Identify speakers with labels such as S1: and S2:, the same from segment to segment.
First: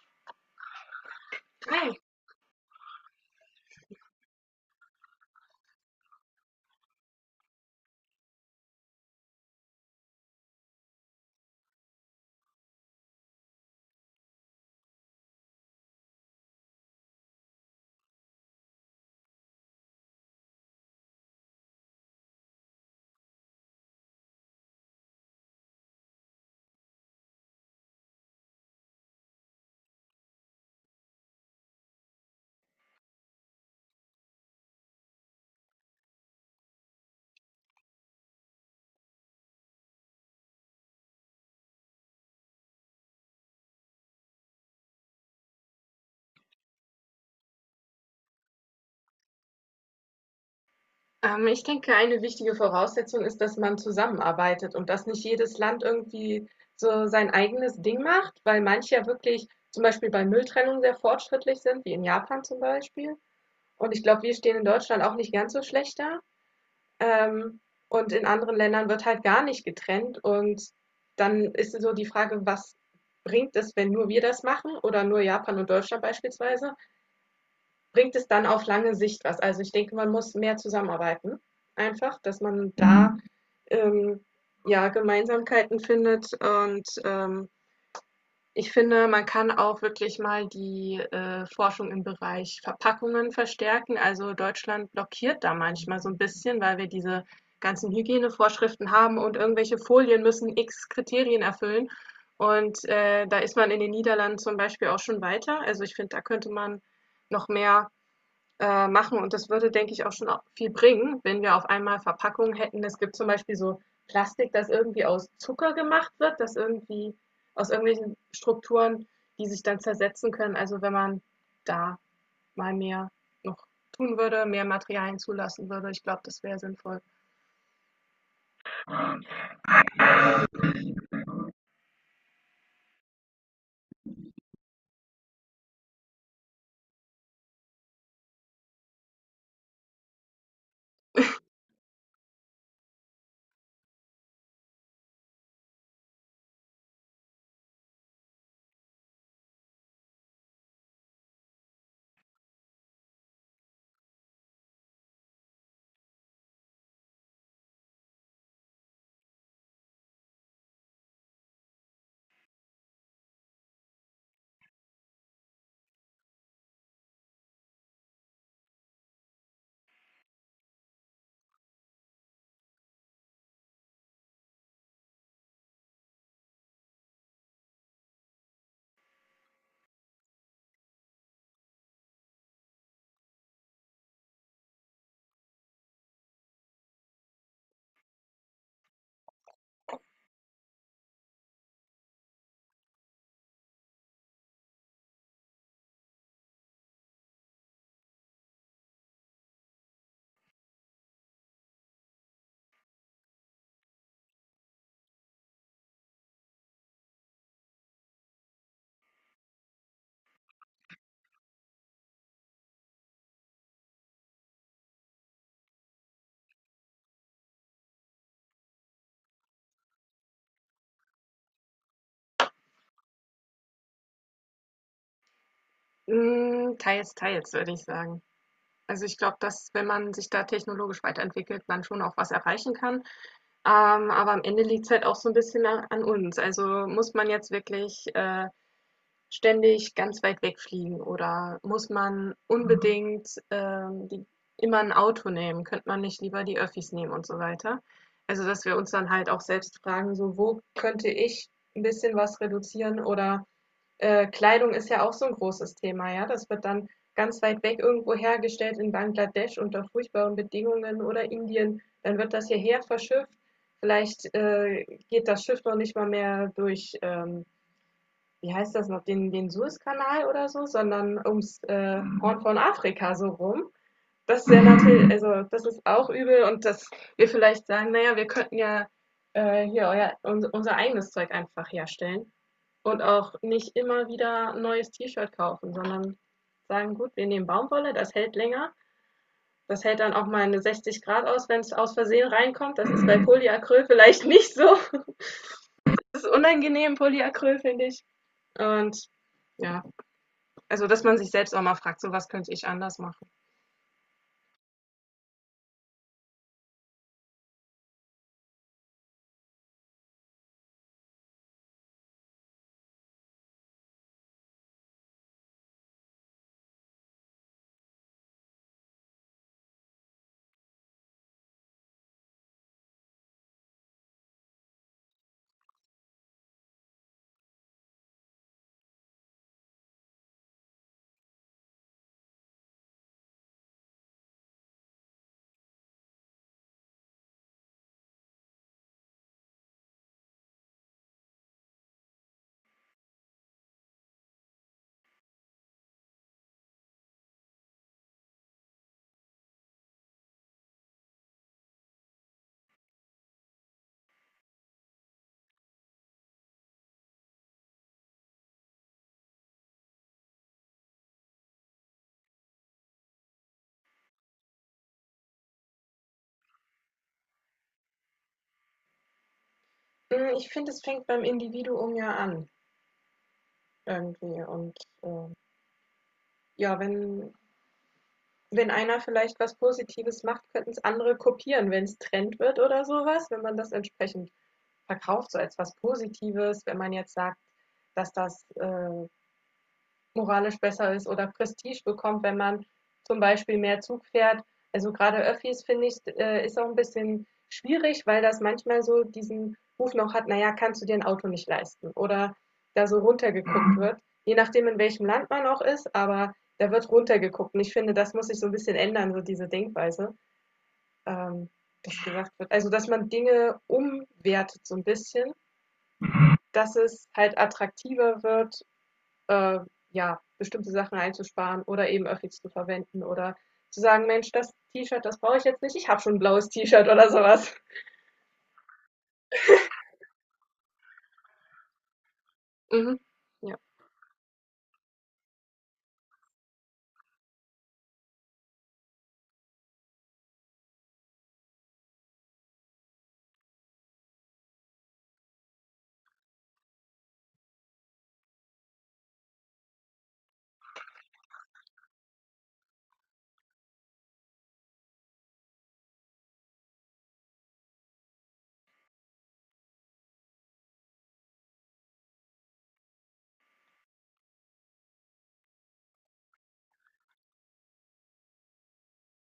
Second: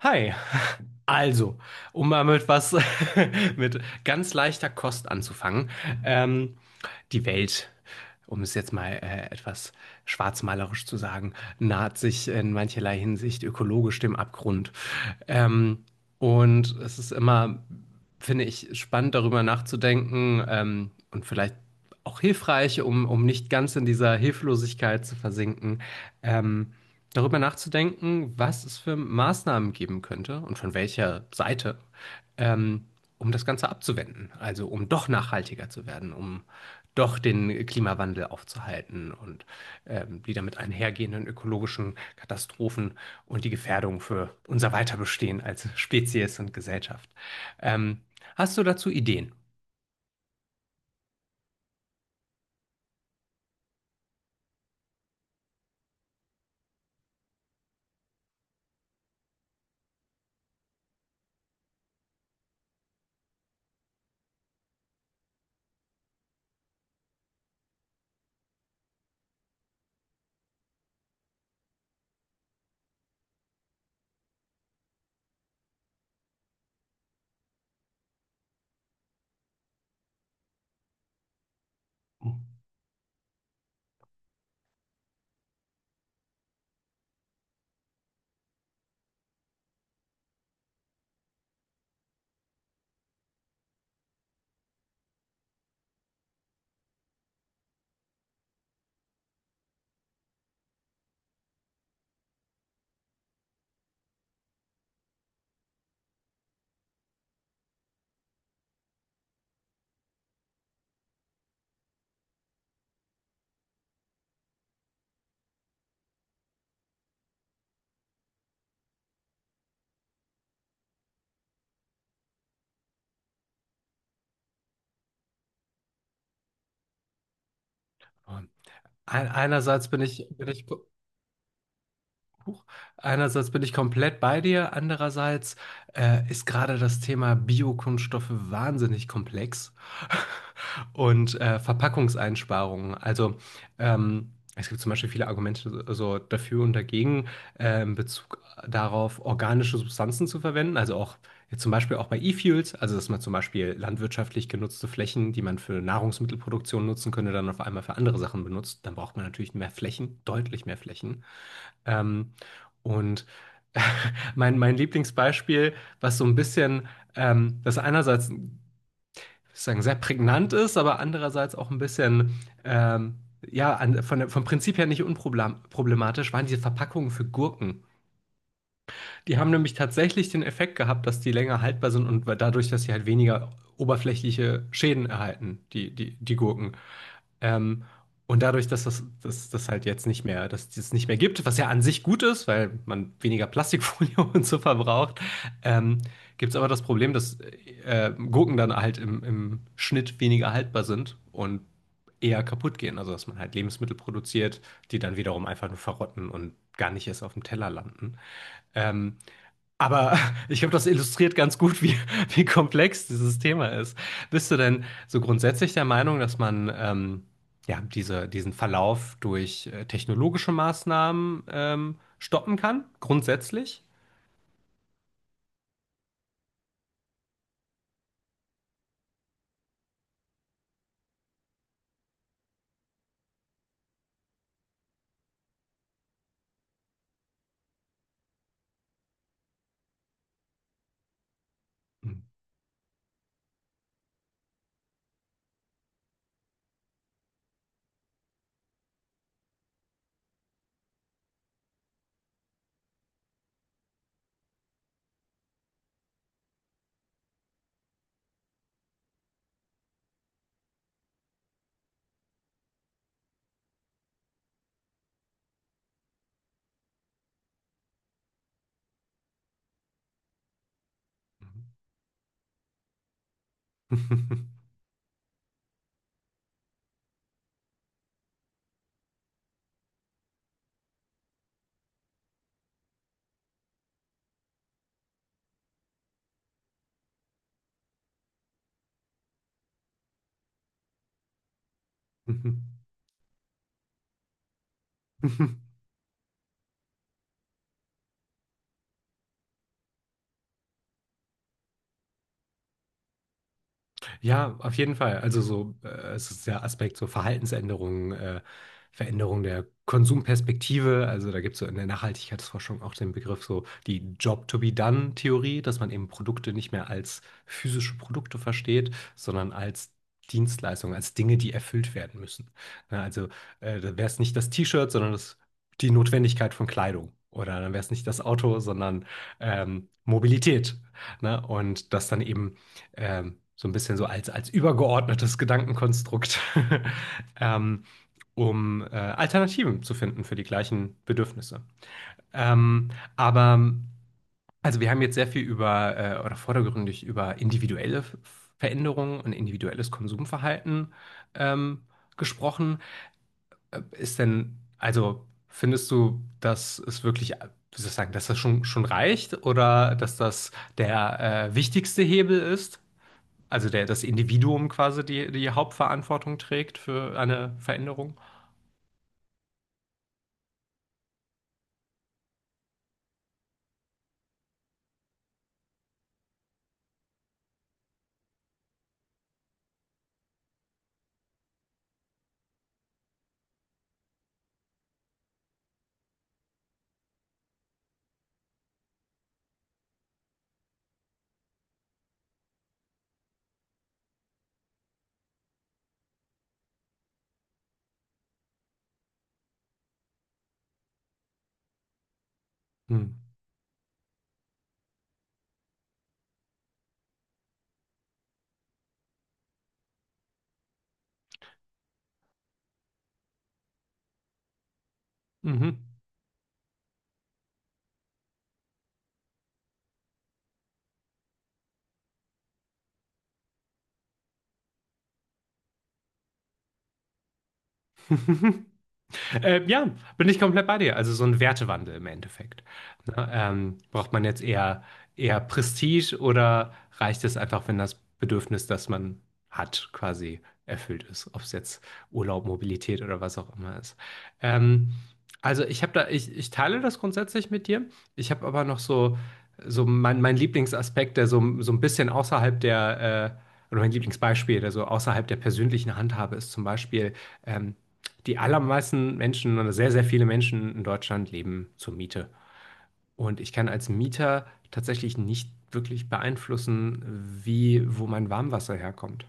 S1: Hi. Also,
S2: Hi.
S1: um mal mit was mit ganz leichter Kost anzufangen. Ähm, die Welt, um es jetzt mal etwas schwarzmalerisch zu sagen, naht sich in mancherlei Hinsicht ökologisch dem Abgrund. Ähm, und es ist immer, finde ich, spannend darüber nachzudenken, und vielleicht auch hilfreich, um nicht ganz in dieser Hilflosigkeit zu versinken. Ähm, darüber nachzudenken, was es für Maßnahmen geben könnte und von welcher Seite, ähm, um das Ganze abzuwenden. Also um doch nachhaltiger zu werden, um doch den Klimawandel aufzuhalten und die damit einhergehenden ökologischen Katastrophen und die Gefährdung für unser Weiterbestehen als Spezies und Gesellschaft. Ähm, hast du dazu Ideen?
S2: Ich denke, eine wichtige Voraussetzung ist, dass man zusammenarbeitet und dass nicht jedes Land irgendwie so sein eigenes Ding macht, weil manche ja wirklich zum Beispiel bei Mülltrennung sehr fortschrittlich sind, wie in Japan zum Beispiel. Und ich glaube, wir stehen in Deutschland auch nicht ganz so schlecht da. Ähm, und in anderen Ländern wird halt gar nicht getrennt. Und dann ist so die Frage, was bringt es, wenn nur wir das machen oder nur Japan und Deutschland beispielsweise? Bringt es dann auf lange Sicht was? Also ich denke, man muss mehr zusammenarbeiten, einfach, dass man da ähm, ja Gemeinsamkeiten findet. Und ich finde, man kann auch wirklich mal die Forschung im Bereich Verpackungen verstärken. Also Deutschland blockiert da manchmal so ein bisschen, weil wir diese ganzen Hygienevorschriften haben und irgendwelche Folien müssen x Kriterien erfüllen. Und da ist man in den Niederlanden zum Beispiel auch schon weiter. Also ich finde, da könnte man noch mehr machen, und das würde, denke ich, auch schon viel bringen, wenn wir auf einmal Verpackungen hätten. Es gibt zum Beispiel so Plastik, das irgendwie aus Zucker gemacht wird, das irgendwie aus irgendwelchen Strukturen, die sich dann zersetzen können. Also wenn man da mal mehr noch tun würde, mehr Materialien zulassen würde, ich glaube, das wäre sinnvoll.
S1: Ein- Einerseits Buch. Bin ich komplett bei dir, andererseits ist gerade das Thema Biokunststoffe wahnsinnig komplex und Verpackungseinsparungen. Also es gibt zum Beispiel viele Argumente so dafür und dagegen in Bezug darauf, organische Substanzen zu verwenden. Also auch jetzt zum Beispiel auch bei E-Fuels, also dass man zum Beispiel landwirtschaftlich genutzte Flächen, die man für Nahrungsmittelproduktion nutzen könnte, dann auf einmal für andere Sachen benutzt. Dann braucht man natürlich mehr Flächen, deutlich mehr Flächen. Ähm, und mein Lieblingsbeispiel, was so ein bisschen, das einerseits sehr prägnant ist, aber andererseits auch ein bisschen, ja, vom Prinzip her nicht unproblematisch, waren diese Verpackungen für Gurken. Die haben nämlich tatsächlich den Effekt gehabt, dass die länger haltbar sind und dadurch, dass sie halt weniger oberflächliche Schäden erhalten, die Gurken. Ähm, und dadurch, dass das halt jetzt nicht mehr, dass es das nicht mehr gibt, was ja an sich gut ist, weil man weniger Plastikfolie und so verbraucht, ähm, gibt es aber das Problem, dass Gurken dann halt im Schnitt weniger haltbar sind und eher kaputt gehen. Also, dass man halt Lebensmittel produziert, die dann wiederum einfach nur verrotten und gar nicht erst auf dem Teller landen. Ähm, aber ich glaube, das illustriert ganz gut, wie komplex dieses Thema ist. Bist du denn so grundsätzlich der Meinung, dass man ja, diesen Verlauf durch technologische Maßnahmen stoppen kann? Grundsätzlich?
S2: Teils, teils, würde ich sagen. Also, ich glaube, dass, wenn man sich da technologisch weiterentwickelt, man schon auch was erreichen kann. Aber am Ende liegt es halt auch so ein bisschen a an uns. Also, muss man jetzt wirklich, ständig ganz weit wegfliegen oder muss man, mhm, unbedingt, die immer ein Auto nehmen? Könnte man nicht lieber die Öffis nehmen und so weiter? Also, dass wir uns dann halt auch selbst fragen, so: „Wo könnte ich ein bisschen was reduzieren oder Kleidung ist ja auch so ein großes Thema, ja? Das wird dann ganz weit weg irgendwo hergestellt in Bangladesch unter furchtbaren Bedingungen oder Indien. Dann wird das hierher verschifft. Vielleicht, geht das Schiff noch nicht mal mehr durch, wie heißt das noch, den Suezkanal oder so, sondern ums, Horn von Afrika so rum. Das wäre natürlich, also das ist auch übel, und dass wir vielleicht sagen, naja, wir könnten ja hier unser eigenes Zeug einfach herstellen und auch nicht immer wieder ein neues T-Shirt kaufen, sondern sagen, gut, wir nehmen Baumwolle, das hält länger, das hält dann auch mal eine 60 Grad aus, wenn es aus Versehen reinkommt. Das ist bei Polyacryl vielleicht nicht so. Das ist unangenehm, Polyacryl, finde ich. Und ja, also dass man sich selbst auch mal fragt, so was könnte ich anders machen.
S1: Ja, auf jeden Fall. Also so, es ist der Aspekt so Verhaltensänderungen, Veränderung der Konsumperspektive. Also da gibt es so in der Nachhaltigkeitsforschung auch den Begriff so die Job-to-be-done-Theorie, dass man eben Produkte nicht mehr als physische Produkte versteht, sondern als Dienstleistungen, als Dinge, die erfüllt werden müssen. Ja, also da wäre es nicht das T-Shirt, sondern die Notwendigkeit von Kleidung. Oder dann wäre es nicht das Auto, sondern Mobilität. Ne? Und dass dann eben so ein bisschen als übergeordnetes Gedankenkonstrukt, ähm, um Alternativen zu finden für die gleichen Bedürfnisse. Ähm, aber also wir haben jetzt sehr viel über oder vordergründig über individuelle Veränderungen und individuelles Konsumverhalten ähm, gesprochen. Ist denn, also findest du, dass es wirklich, wie soll ich sagen, dass schon reicht oder dass das der wichtigste Hebel ist? Also das Individuum quasi die Hauptverantwortung trägt für eine Veränderung?
S2: Ich finde, es fängt beim Individuum ja an. Irgendwie, und ähm, ja, wenn einer vielleicht was Positives macht, könnten es andere kopieren, wenn es Trend wird oder sowas, wenn man das entsprechend verkauft, so als was Positives. Wenn man jetzt sagt, dass das moralisch besser ist oder Prestige bekommt, wenn man zum Beispiel mehr Zug fährt. Also gerade Öffis, finde ich, ist auch ein bisschen schwierig, weil das manchmal so diesen Ruf noch hat, naja, kannst du dir ein Auto nicht leisten, oder da so
S1: Hm.
S2: runtergeguckt wird, je nachdem in welchem Land man auch ist, aber da wird runtergeguckt, und ich finde, das muss sich so ein bisschen ändern, so diese Denkweise, ähm, das gesagt wird. Also, dass man Dinge umwertet so ein bisschen,
S1: Mhm.
S2: dass es halt attraktiver wird, äh, ja, bestimmte Sachen einzusparen oder eben Öffis zu verwenden oder zu sagen, Mensch, das T-Shirt, das brauche ich jetzt nicht, ich habe schon ein blaues T-Shirt oder sowas.
S1: Ja, bin ich komplett bei dir. Also so ein Wertewandel im Endeffekt.
S2: Mhm.
S1: Ne?
S2: Ja.
S1: Braucht man jetzt eher, eher Prestige oder reicht es einfach, wenn das Bedürfnis, das man hat, quasi erfüllt ist? Ob es jetzt Urlaub, Mobilität oder was auch immer ist. Ähm, also ich habe da, ich teile das grundsätzlich mit dir. Ich habe aber noch so, so mein Lieblingsaspekt, der so, so ein bisschen außerhalb der, oder mein Lieblingsbeispiel, der so außerhalb der persönlichen Handhabe ist, zum Beispiel. Ähm, die allermeisten Menschen oder sehr, sehr viele Menschen in Deutschland leben zur Miete. Und ich kann als Mieter tatsächlich nicht wirklich beeinflussen, wie, wo mein Warmwasser herkommt.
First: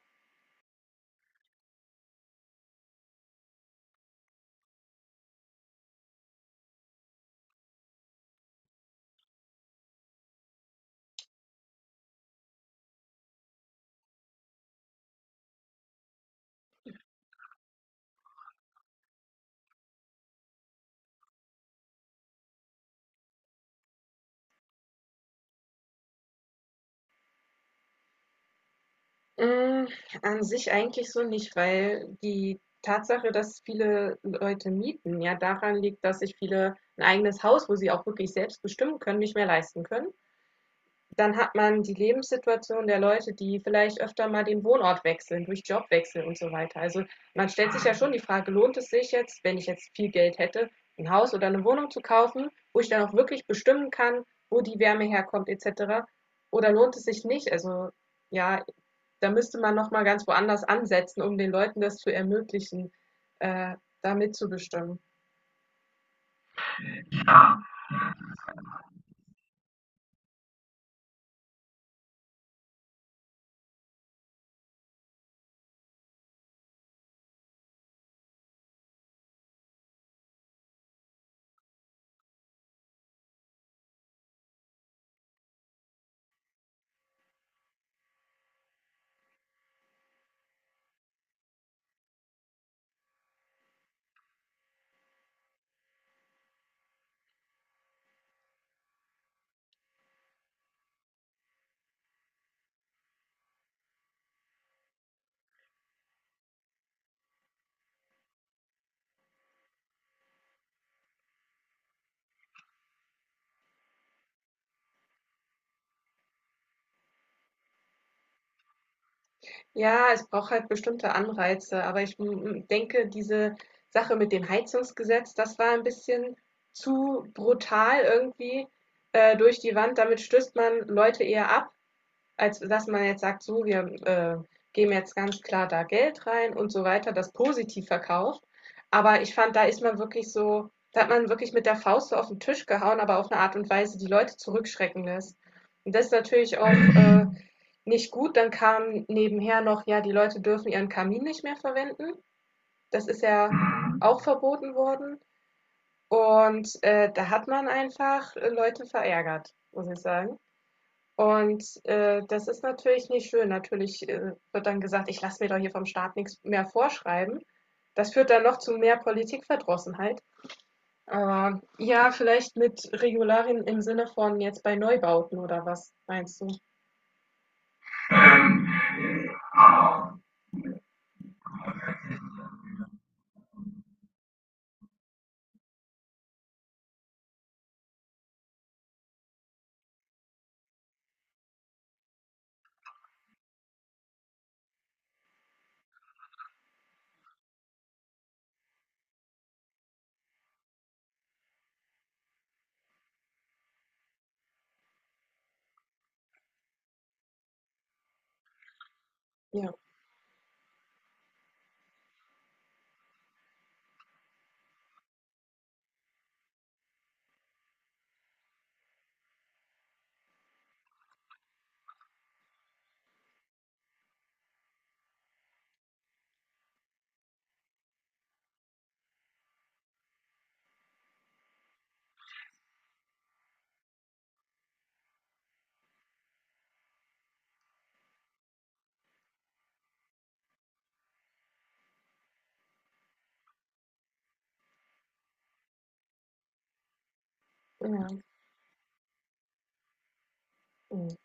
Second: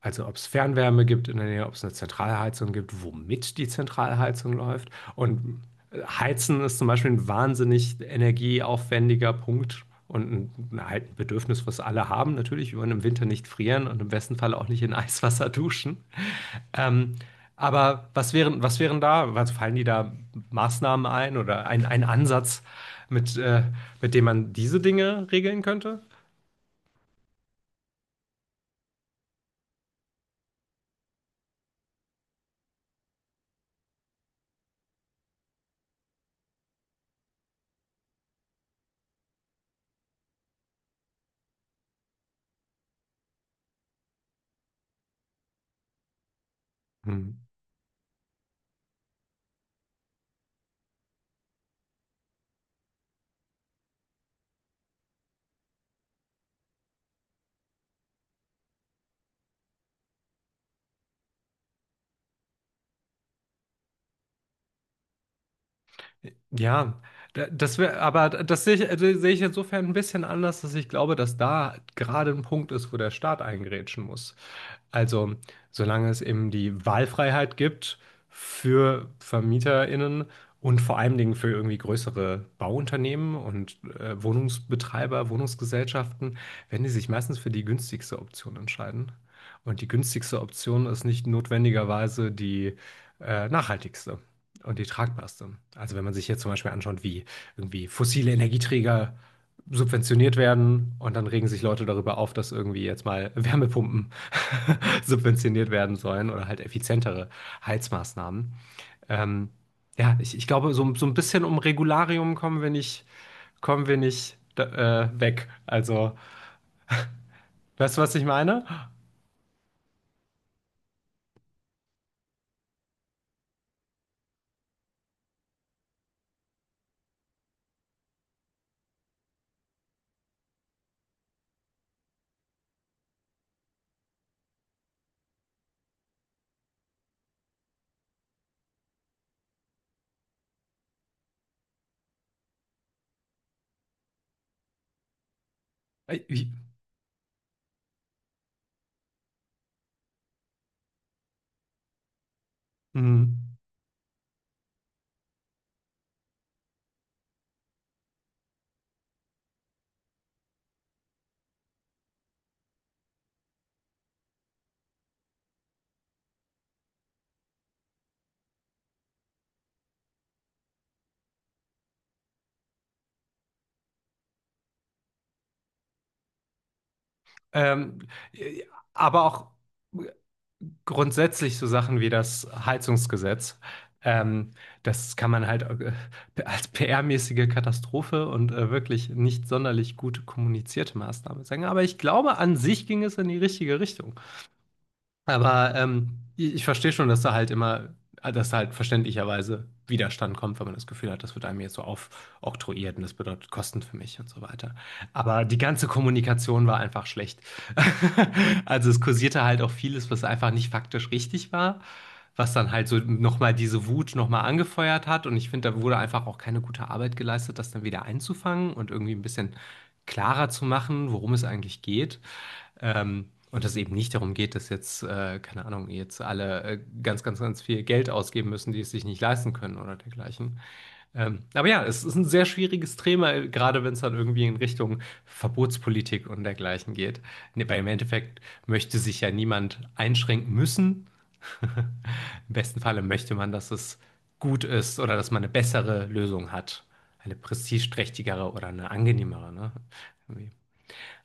S1: Also ob es Fernwärme gibt in der Nähe, ob es eine Zentralheizung gibt, womit die Zentralheizung läuft. Und Heizen ist zum Beispiel ein wahnsinnig energieaufwendiger Punkt und halt Bedürfnis, was alle haben. Natürlich, wir wollen im Winter nicht frieren und im besten Fall auch nicht in Eiswasser duschen. Ähm, aber was wären da, also fallen die da Maßnahmen ein oder ein Ansatz, mit, äh, mit dem man diese Dinge regeln könnte?
S2: Mm, An sich eigentlich so nicht, weil die Tatsache, dass viele Leute mieten, ja daran liegt, dass sich viele ein eigenes Haus, wo sie auch wirklich selbst bestimmen können, nicht mehr leisten können. Dann hat man die Lebenssituation der Leute, die vielleicht öfter mal den Wohnort wechseln, durch Jobwechsel und so weiter. Also
S1: Hm.
S2: man stellt sich ja schon die Frage, lohnt es sich jetzt, wenn ich jetzt viel Geld hätte, ein Haus oder eine Wohnung zu kaufen, wo ich dann auch wirklich bestimmen kann, wo die Wärme herkommt etc. Oder lohnt es sich nicht? Also ja, da müsste man noch mal ganz woanders ansetzen, um den Leuten das zu ermöglichen, äh, da mitzubestimmen.
S1: Ja,
S2: Ja,
S1: das wäre, aber das sehe ich insofern ein bisschen anders, dass ich glaube, dass da gerade ein Punkt ist, wo der Staat eingrätschen muss. Also, solange es eben die Wahlfreiheit gibt für VermieterInnen und vor allen Dingen für irgendwie größere Bauunternehmen und Wohnungsbetreiber, Wohnungsgesellschaften, werden die sich meistens für die günstigste Option entscheiden. Und die günstigste Option ist nicht notwendigerweise die nachhaltigste und die tragbarste. Also wenn man sich jetzt zum Beispiel anschaut, wie irgendwie fossile Energieträger subventioniert werden und dann regen sich Leute darüber auf, dass irgendwie jetzt mal Wärmepumpen subventioniert werden sollen oder halt effizientere Heizmaßnahmen. Ähm, ja, ich glaube, so, so ein bisschen um Regularium kommen wir nicht, kommen wir nicht weg. Also, weißt du, was ich meine?
S2: ja, es braucht halt bestimmte Anreize, aber ich denke, diese Sache mit dem Heizungsgesetz, das war ein bisschen zu brutal, irgendwie durch die Wand. Damit stößt man Leute eher ab, als dass man jetzt sagt, so, wir geben jetzt ganz klar da Geld rein und so weiter, das positiv verkauft. Aber ich fand, da ist man wirklich so, da hat man wirklich mit der Faust so auf den Tisch gehauen, aber auf eine Art und Weise, die Leute zurückschrecken lässt. Und das ist
S1: Äh, ich-
S2: natürlich auch nicht gut. Dann kam nebenher noch, ja, die Leute dürfen ihren Kamin nicht mehr verwenden. Das ist
S1: mh,
S2: ja auch verboten worden. Und da hat man einfach Leute verärgert, muss ich sagen. Und das ist natürlich nicht schön. Natürlich, wird dann gesagt: „Ich lasse mir doch hier vom Staat nichts mehr vorschreiben.“ Das führt dann noch zu mehr Politikverdrossenheit. Aber ja, vielleicht mit Regularien im Sinne von jetzt bei Neubauten, oder was meinst du?
S1: Ähm, äh, aber auch grundsätzlich so Sachen wie das Heizungsgesetz. Ähm, das kann man halt als PR-mäßige Katastrophe und wirklich nicht sonderlich gut kommunizierte Maßnahme sagen. Aber ich glaube, an sich ging es in die richtige Richtung. Aber ich verstehe schon, dass da halt immer, dass da halt verständlicherweise Widerstand kommt, wenn man das Gefühl hat, das wird einem jetzt so aufoktroyiert und das bedeutet Kosten für mich und so weiter. Aber die ganze Kommunikation war einfach schlecht. Also es kursierte halt auch
S2: Ja,
S1: vieles, was einfach nicht faktisch richtig war, was dann halt so nochmal diese Wut nochmal angefeuert hat. Und ich finde, da wurde einfach auch keine gute Arbeit geleistet, das dann wieder einzufangen und irgendwie ein bisschen klarer zu machen, worum es eigentlich geht. Und dass es eben nicht darum geht, dass jetzt, keine Ahnung, jetzt alle ganz viel Geld ausgeben müssen, die es sich nicht leisten können oder dergleichen. Aber ja, es ist ein sehr schwieriges Thema, gerade wenn es dann irgendwie in Richtung Verbotspolitik und dergleichen geht. Nee, weil im Endeffekt möchte sich ja niemand einschränken müssen. Im besten Falle möchte man, dass es gut ist oder dass man eine bessere Lösung hat. Eine
S2: ja.
S1: prestigeträchtigere oder eine angenehmere, ne? Irgendwie.
S2: Mhm.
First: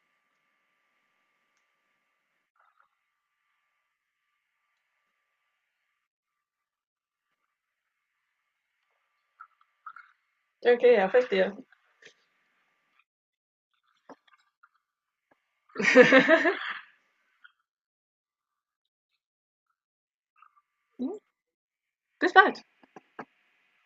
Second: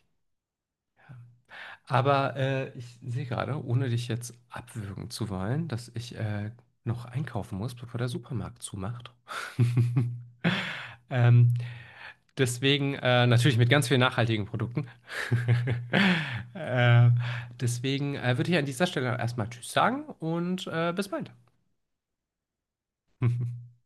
S1: Aber ich sehe gerade, ohne dich jetzt abwürgen zu wollen, dass ich noch einkaufen muss, bevor der Supermarkt zumacht.
S2: Okay, ja,
S1: Ähm,
S2: verstehe.
S1: deswegen natürlich mit ganz vielen nachhaltigen Produkten. äh, deswegen würde ich an dieser Stelle erstmal Tschüss sagen und bis
S2: Mhm.
S1: bald.
S2: Bis bald.